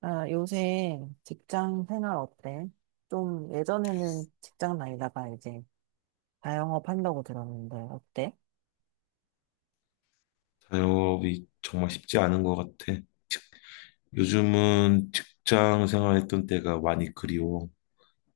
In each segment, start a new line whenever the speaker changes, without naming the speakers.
아, 요새 직장 생활 어때? 좀 예전에는 직장 다니다가 이제 자영업 한다고 들었는데 어때?
자영업이 정말 쉽지 않은 것 같아. 요즘은 직장 생활했던 때가 많이 그리워.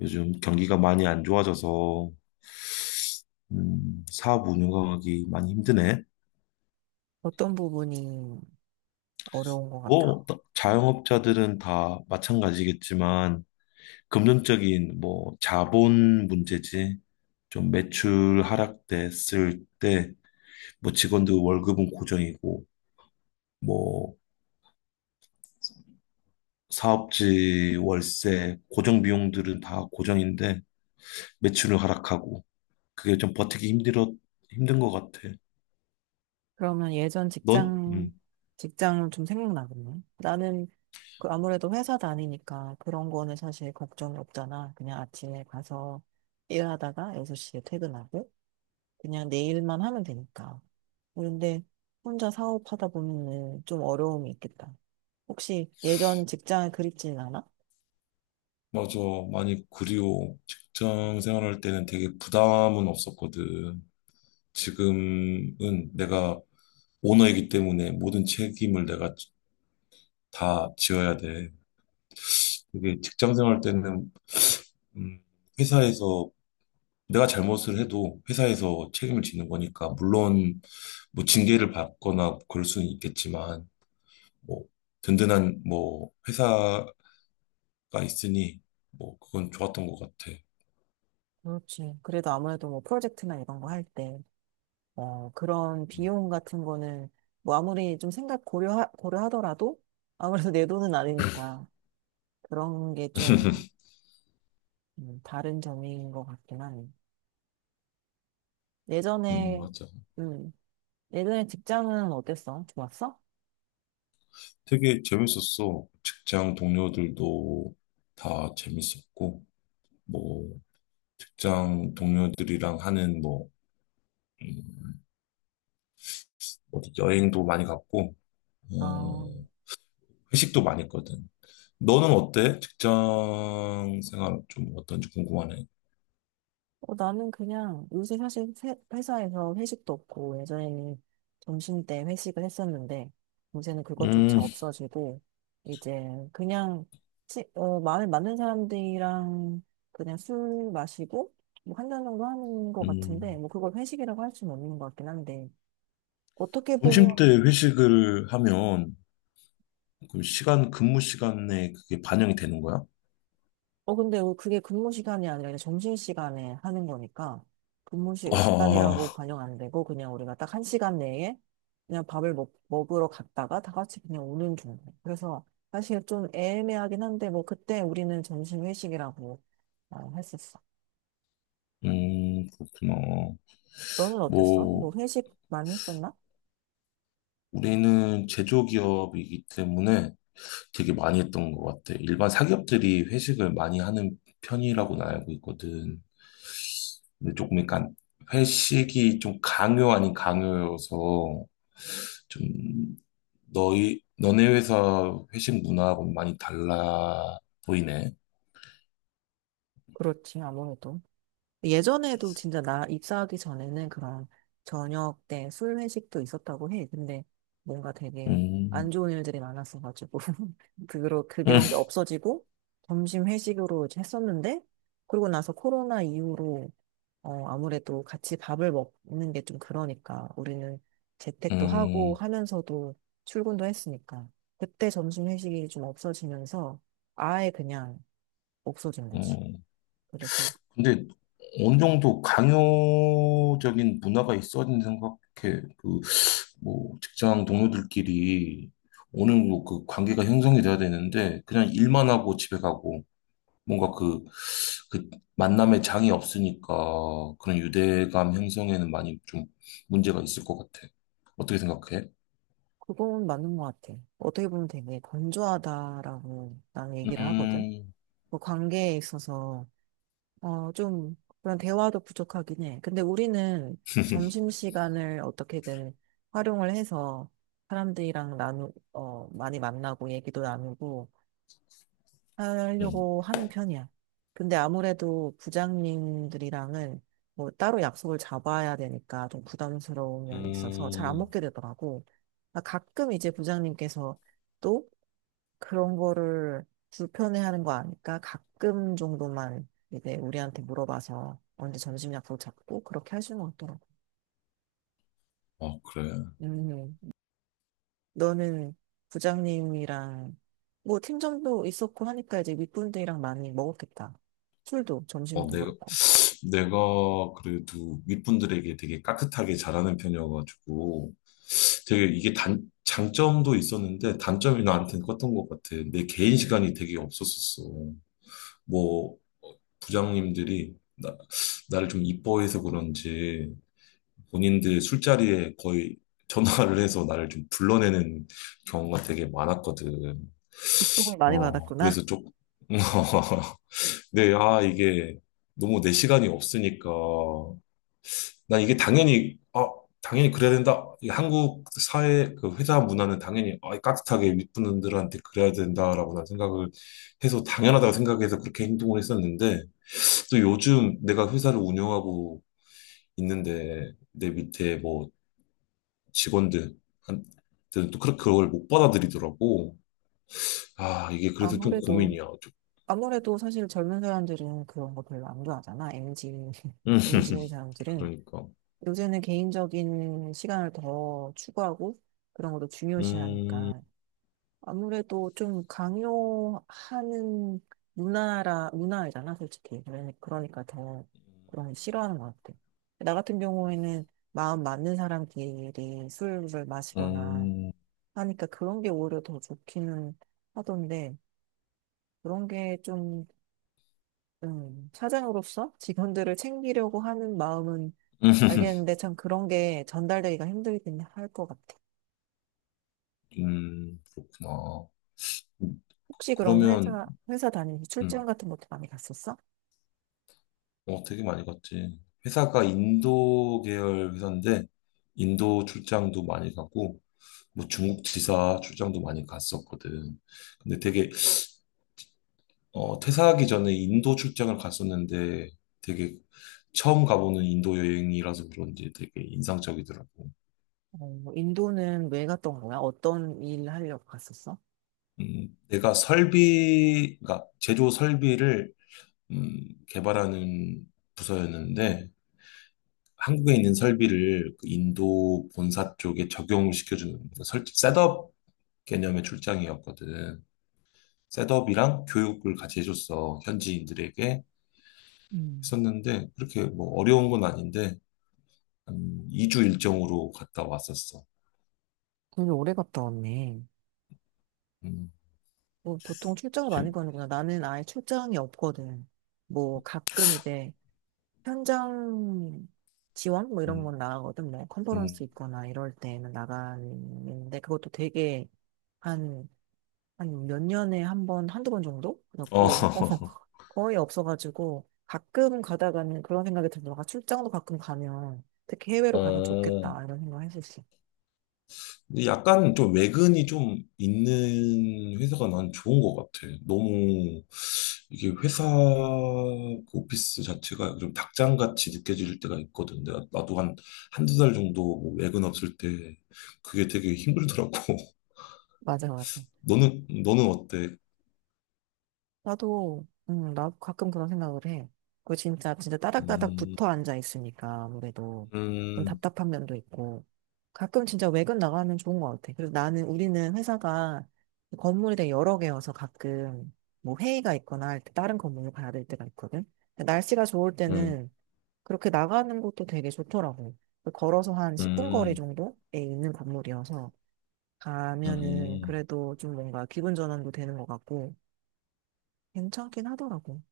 요즘 경기가 많이 안 좋아져서 사업 운영하기 많이 힘드네.
어떤 부분이 어려운 것 같아?
뭐 또 자영업자들은 다 마찬가지겠지만 금전적인 뭐 자본 문제지. 좀 매출 하락됐을 때 뭐 직원들 월급은 고정이고 뭐 사업지 월세 고정 비용들은 다 고정인데 매출을 하락하고 그게 좀 버티기 힘들어 힘든 것 같아.
그러면
넌? 음.
직장 좀 생각나겠네. 나는 그 아무래도 회사 다니니까 그런 거는 사실 걱정이 없잖아. 그냥 아침에 가서 일하다가 6시에 퇴근하고 그냥 내 일만 하면 되니까. 그런데 혼자 사업하다 보면은 좀 어려움이 있겠다. 혹시 예전 직장을 그립지는 않아?
맞아. 많이 그리워. 직장 생활할 때는 되게 부담은 없었거든. 지금은 내가 오너이기 때문에 모든 책임을 내가 다 지어야 돼. 그게 직장 생활 때는, 음, 회사에서 내가 잘못을 해도 회사에서 책임을 지는 거니까, 물론 뭐 징계를 받거나 그럴 수는 있겠지만, 뭐 든든한 뭐 회사 가 있으니 뭐 그건 좋았던 것 같아.
그렇지. 그래도 아무래도 뭐 프로젝트나 이런 거 할 때, 어, 그런
음,
비용 같은 거는 뭐 아무리 좀 고려하더라도 아무래도 내 돈은 아니니까 그런 게좀 다른 점인 것 같긴 하네. 예전에,
맞아.
음, 예전에 직장은 어땠어? 좋았어?
되게 재밌었어. 직장 동료들도 다 재밌었고, 뭐, 직장 동료들이랑 하는 뭐, 음, 어디 여행도 많이 갔고,
아,
어, 회식도 많이 했거든. 너는 어때? 직장 생활 좀 어떤지 궁금하네.
나는 그냥 요새 사실 회사에서 회식도 없고 예전에는 점심때 회식을 했었는데 요새는
음,
그것조차 없어지고 이제 그냥 마음에 맞는 사람들이랑 그냥 술 마시고 뭐 한 잔 정도 하는 것 같은데
음.
뭐 그걸 회식이라고 할 수는 없는 것 같긴 한데 어떻게 보면
점심 때 회식을 하면, 그 시간, 근무 시간에 그게 반영이 되는 거야?
근데 그게 근무 시간이 아니라 그냥 점심 시간에 하는 거니까 근무 시간이라고
아,
반영 안 되고 그냥 우리가 딱 한 시간 내에 그냥 밥을 먹으러 갔다가 다 같이 그냥 오는 중 그래서 사실 좀 애매하긴 한데 뭐 그때 우리는 점심 회식이라고 했었어.
그렇구나.
너는 어땠어? 뭐
뭐,
회식 많이 했었나?
우리는 제조기업이기 때문에 되게 많이 했던 것 같아. 일반 사기업들이 회식을 많이 하는 편이라고는 알고 있거든. 근데 조금 약간 회식이 좀 강요 아닌 강요여서 좀 너네 회사 회식 문화하고 많이 달라 보이네.
그렇지, 아무래도. 예전에도 진짜 나 입사하기 전에는 그런 저녁 때 술 회식도 있었다고 해. 근데 뭔가 되게 안
음,
좋은 일들이 많았어가지고 그로 그게
음,
없어지고 점심 회식으로 이제 했었는데 그러고 나서 코로나 이후로 아무래도 같이 밥을 먹는 게 좀 그러니까 우리는 재택도 하고
음,
하면서도 출근도 했으니까 그때 점심 회식이 좀 없어지면서 아예 그냥 없어진 거지.
음.
그래서
근데 어느 정도 강요적인 문화가 있어야 된다고 생각해. 그 뭐 직장 동료들끼리 오는 뭐그 관계가 형성이 돼야 되는데 그냥 일만 하고 집에 가고 뭔가 그 만남에 장이 없으니까 그런 유대감 형성에는 많이 좀 문제가 있을 것 같아. 어떻게 생각해?
그건 맞는 것 같아. 어떻게 보면 되게 건조하다라고 나는 얘기를 하거든.
음,
뭐 관계에 있어서, 좀 그런 대화도 부족하긴 해. 근데 우리는 점심시간을 어떻게든 활용을 해서 사람들이랑 많이 만나고 얘기도 나누고
음,
하려고 하는 편이야. 근데 아무래도 부장님들이랑은 뭐 따로 약속을 잡아야 되니까 좀 부담스러운 면이 있어서 잘 안
음.
먹게 되더라고. 아, 가끔 이제 부장님께서 또 그런 거를 불편해하는 거 아니까 가끔 정도만 이제 우리한테 물어봐서 언제 점심 약속 잡고 그렇게 하시는 것 같더라고.
아, 그래.
음, 너는 부장님이랑 뭐 팀장도 있었고 하니까 이제 윗분들이랑 많이 먹었겠다. 술도
어,
점심도
내가,
그렇고.
내가 그래도 윗분들에게 되게 깍듯하게 잘하는 편이어가지고, 되게 이게 장점도 있었는데 단점이 나한테는 컸던 것 같아. 내 개인 시간이 되게 없었었어. 뭐 부장님들이 나를 좀 이뻐해서 그런지 본인들 술자리에 거의 전화를 해서 나를 좀 불러내는 경우가 되게 많았거든.
조금 많이 받았구나.
그래서 조금, 네, 아, 이게 너무 내 시간이 없으니까 난 이게 당연히 그래야 된다. 이 한국 사회, 그 회사 문화는 당연히 깍듯하게 윗분들한테 그래야 된다라고 난 생각을 해서 당연하다고 생각해서 그렇게 행동을 했었는데, 또 요즘 내가 회사를 운영하고 있는데, 내 밑에 뭐 직원들한테는 또 그렇게 그걸 못 받아들이더라고. 아, 이게 그래서 좀
아무래도
고민이야. 좀.
아무래도 사실 젊은 사람들은 그런 거 별로 안 좋아하잖아. MZ
음,
MZ 사람들은
그러니까.
요새는 개인적인 시간을 더 추구하고 그런 것도
음,
중요시하니까 아무래도 좀 강요하는 문화이잖아, 솔직히. 그러니까 더 그런 거 싫어하는 것 같아. 나 같은 경우에는 마음 맞는 사람끼리 술을 마시거나
음,
하니까 그런 게 오히려 더 좋기는 하던데, 그런 게 좀, 사장으로서 직원들을 챙기려고 하는 마음은 알겠는데, 참 그런 게 전달되기가 힘들긴 할 것 같아.
그렇구나.
혹시 그럼
그러면,
회사 다니면서
음,
출장 같은 것도 많이 갔었어?
되게 많이 갔지. 회사가 인도 계열 회사인데, 인도 출장도 많이 가고, 뭐 중국 지사 출장도 많이 갔었거든. 근데 되게, 퇴사하기 전에 인도 출장을 갔었는데, 되게 처음 가보는 인도 여행이라서 그런지 되게 인상적이더라고.
인도는 왜 갔던 거야? 어떤 일 하려고 갔었어?
내가 그 제조 설비를, 개발하는 부서였는데, 한국에 있는 설비를 그 인도 본사 쪽에 적용을 시켜주는 그 설 셋업 개념의 출장이었거든. 셋업이랑 교육을 같이 해줬어. 현지인들에게
음.
했었는데 그렇게 뭐 어려운 건 아닌데 한 2주 일정으로 갔다 왔었어.
되게 오래 갔다 왔네.
음,
뭐 보통 출장을
재-
많이 가는구나. 나는 아예 출장이 없거든. 뭐 가끔 이제 현장 지원 뭐 이런
음,
건 나가거든. 뭐 컨퍼런스
음.
있거나 이럴 때는 나가는데 그것도 되게 한, 한 몇 년에 한 번, 한두 번 정도?
어,
그렇고 거의 없어가지고 가끔 가다가는 그런 생각이 들더라고. 아, 출장도 가끔 가면 특히 해외로 가면
어,
좋겠다 이런 생각 했었어.
근데 약간 좀 외근이 좀 있는 회사가 난 좋은 것 같아. 너무 이게 회사 그 오피스 자체가 좀 닭장같이 느껴질 때가 있거든. 내가 나도 한 한두 달 정도 뭐 외근 없을 때 그게 되게 힘들더라고.
맞아, 맞아.
너는 어때?
나도, 나 가끔 그런 생각을 해. 그 진짜, 진짜 따닥따닥
음,
붙어 앉아 있으니까 아무래도 좀
음,
답답한 면도 있고. 가끔 진짜 외근 나가면 좋은 것 같아. 그래서 우리는 회사가 건물이 되게 여러 개여서 가끔 뭐 회의가 있거나 할 때 다른 건물로 가야 될 때가 있거든. 근데 날씨가 좋을
음,
때는 그렇게 나가는 것도 되게 좋더라고. 그 걸어서 한 10분 거리
음,
정도에 있는 건물이어서 가면은
음,
그래도 좀 뭔가 기분 전환도 되는 것 같고. 괜찮긴 하더라고.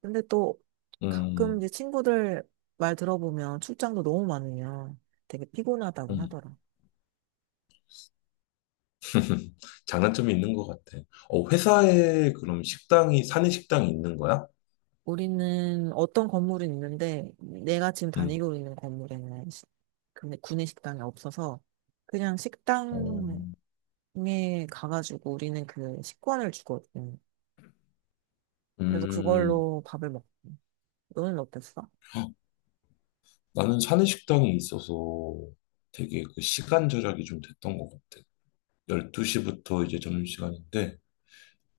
근데 또 가끔
음,
이제 친구들 말 들어보면 출장도 너무 많으면 되게 피곤하다고
음.
하더라.
장단점이 있는 것 같아. 회사에 그럼 식당이 사내 식당이 있는 거야?
우리는 어떤 건물이 있는데 내가 지금
음.
다니고 있는 건물에는 근데 구내 식당이 없어서 그냥
어,
식당에 가가지고 우리는 그 식권을 주거든. 그래서
음,
그걸로 밥을 먹. 너는 어땠어?
헉, 나는 사내식당이 있어서 되게 그 시간 절약이 좀 됐던 것 같아. 12시부터 이제 점심시간인데,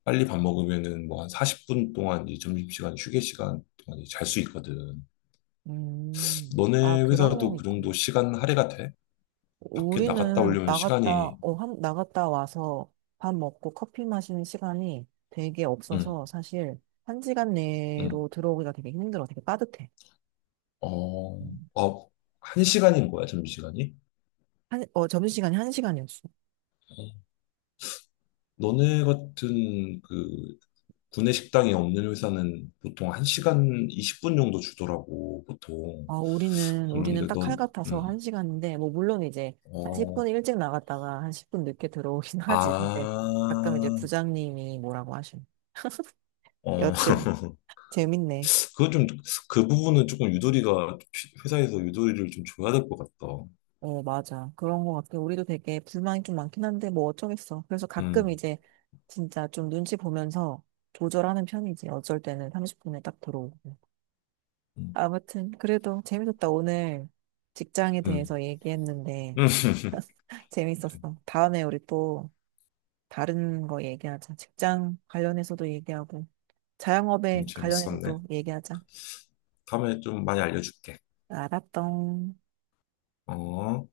빨리 밥 먹으면은 뭐 한 40분 동안 이 점심시간, 휴게 시간 동안 잘 수 있거든.
음. 아,
너네
그런
회사도
면이
그
있구
정도 시간 할애가 돼? 밖에 나갔다
우리는
오려면
나갔다,
시간이,
어, 한, 나갔다 와서 밥 먹고 커피 마시는 시간이 되게
응,
없어서 사실 한 시간
응,
내로 들어오기가 되게 힘들어. 되게 빠듯해.
어,
음.
어, 한 시간인 거야, 점심시간이?
점심시간이 한 시간이었어.
어, 너네 같은 그 구내 식당이 없는 회사는 보통 1시간 20분 정도 주더라고, 보통.
우리는
그런데
딱 칼
넌,
같아서 한
음,
시간인데, 뭐, 물론 이제 한 10분
어,
일찍 나갔다가 한 10분 늦게 들어오긴 하지. 근데 가끔 이제
아,
부장님이 뭐라고 하시네.
어,
여튼, 재밌네.
그건 좀, 그 부분은 조금 유도리가, 회사에서 유도리를 좀 줘야 될 것 같다.
어, 맞아. 그런 것 같아. 우리도 되게 불만이 좀 많긴 한데, 뭐 어쩌겠어. 그래서 가끔
음,
이제 진짜 좀 눈치 보면서 조절하는 편이지. 어쩔 때는 30분에 딱 들어오고.
음,
아무튼, 그래도 재밌었다. 오늘 직장에
음.
대해서 얘기했는데,
그래.
재밌었어. 다음에 우리 또 다른 거 얘기하자. 직장 관련해서도 얘기하고, 자영업에
재밌었네.
관련해서도 얘기하자.
다음에 좀 많이 알려줄게.
알았던.
어.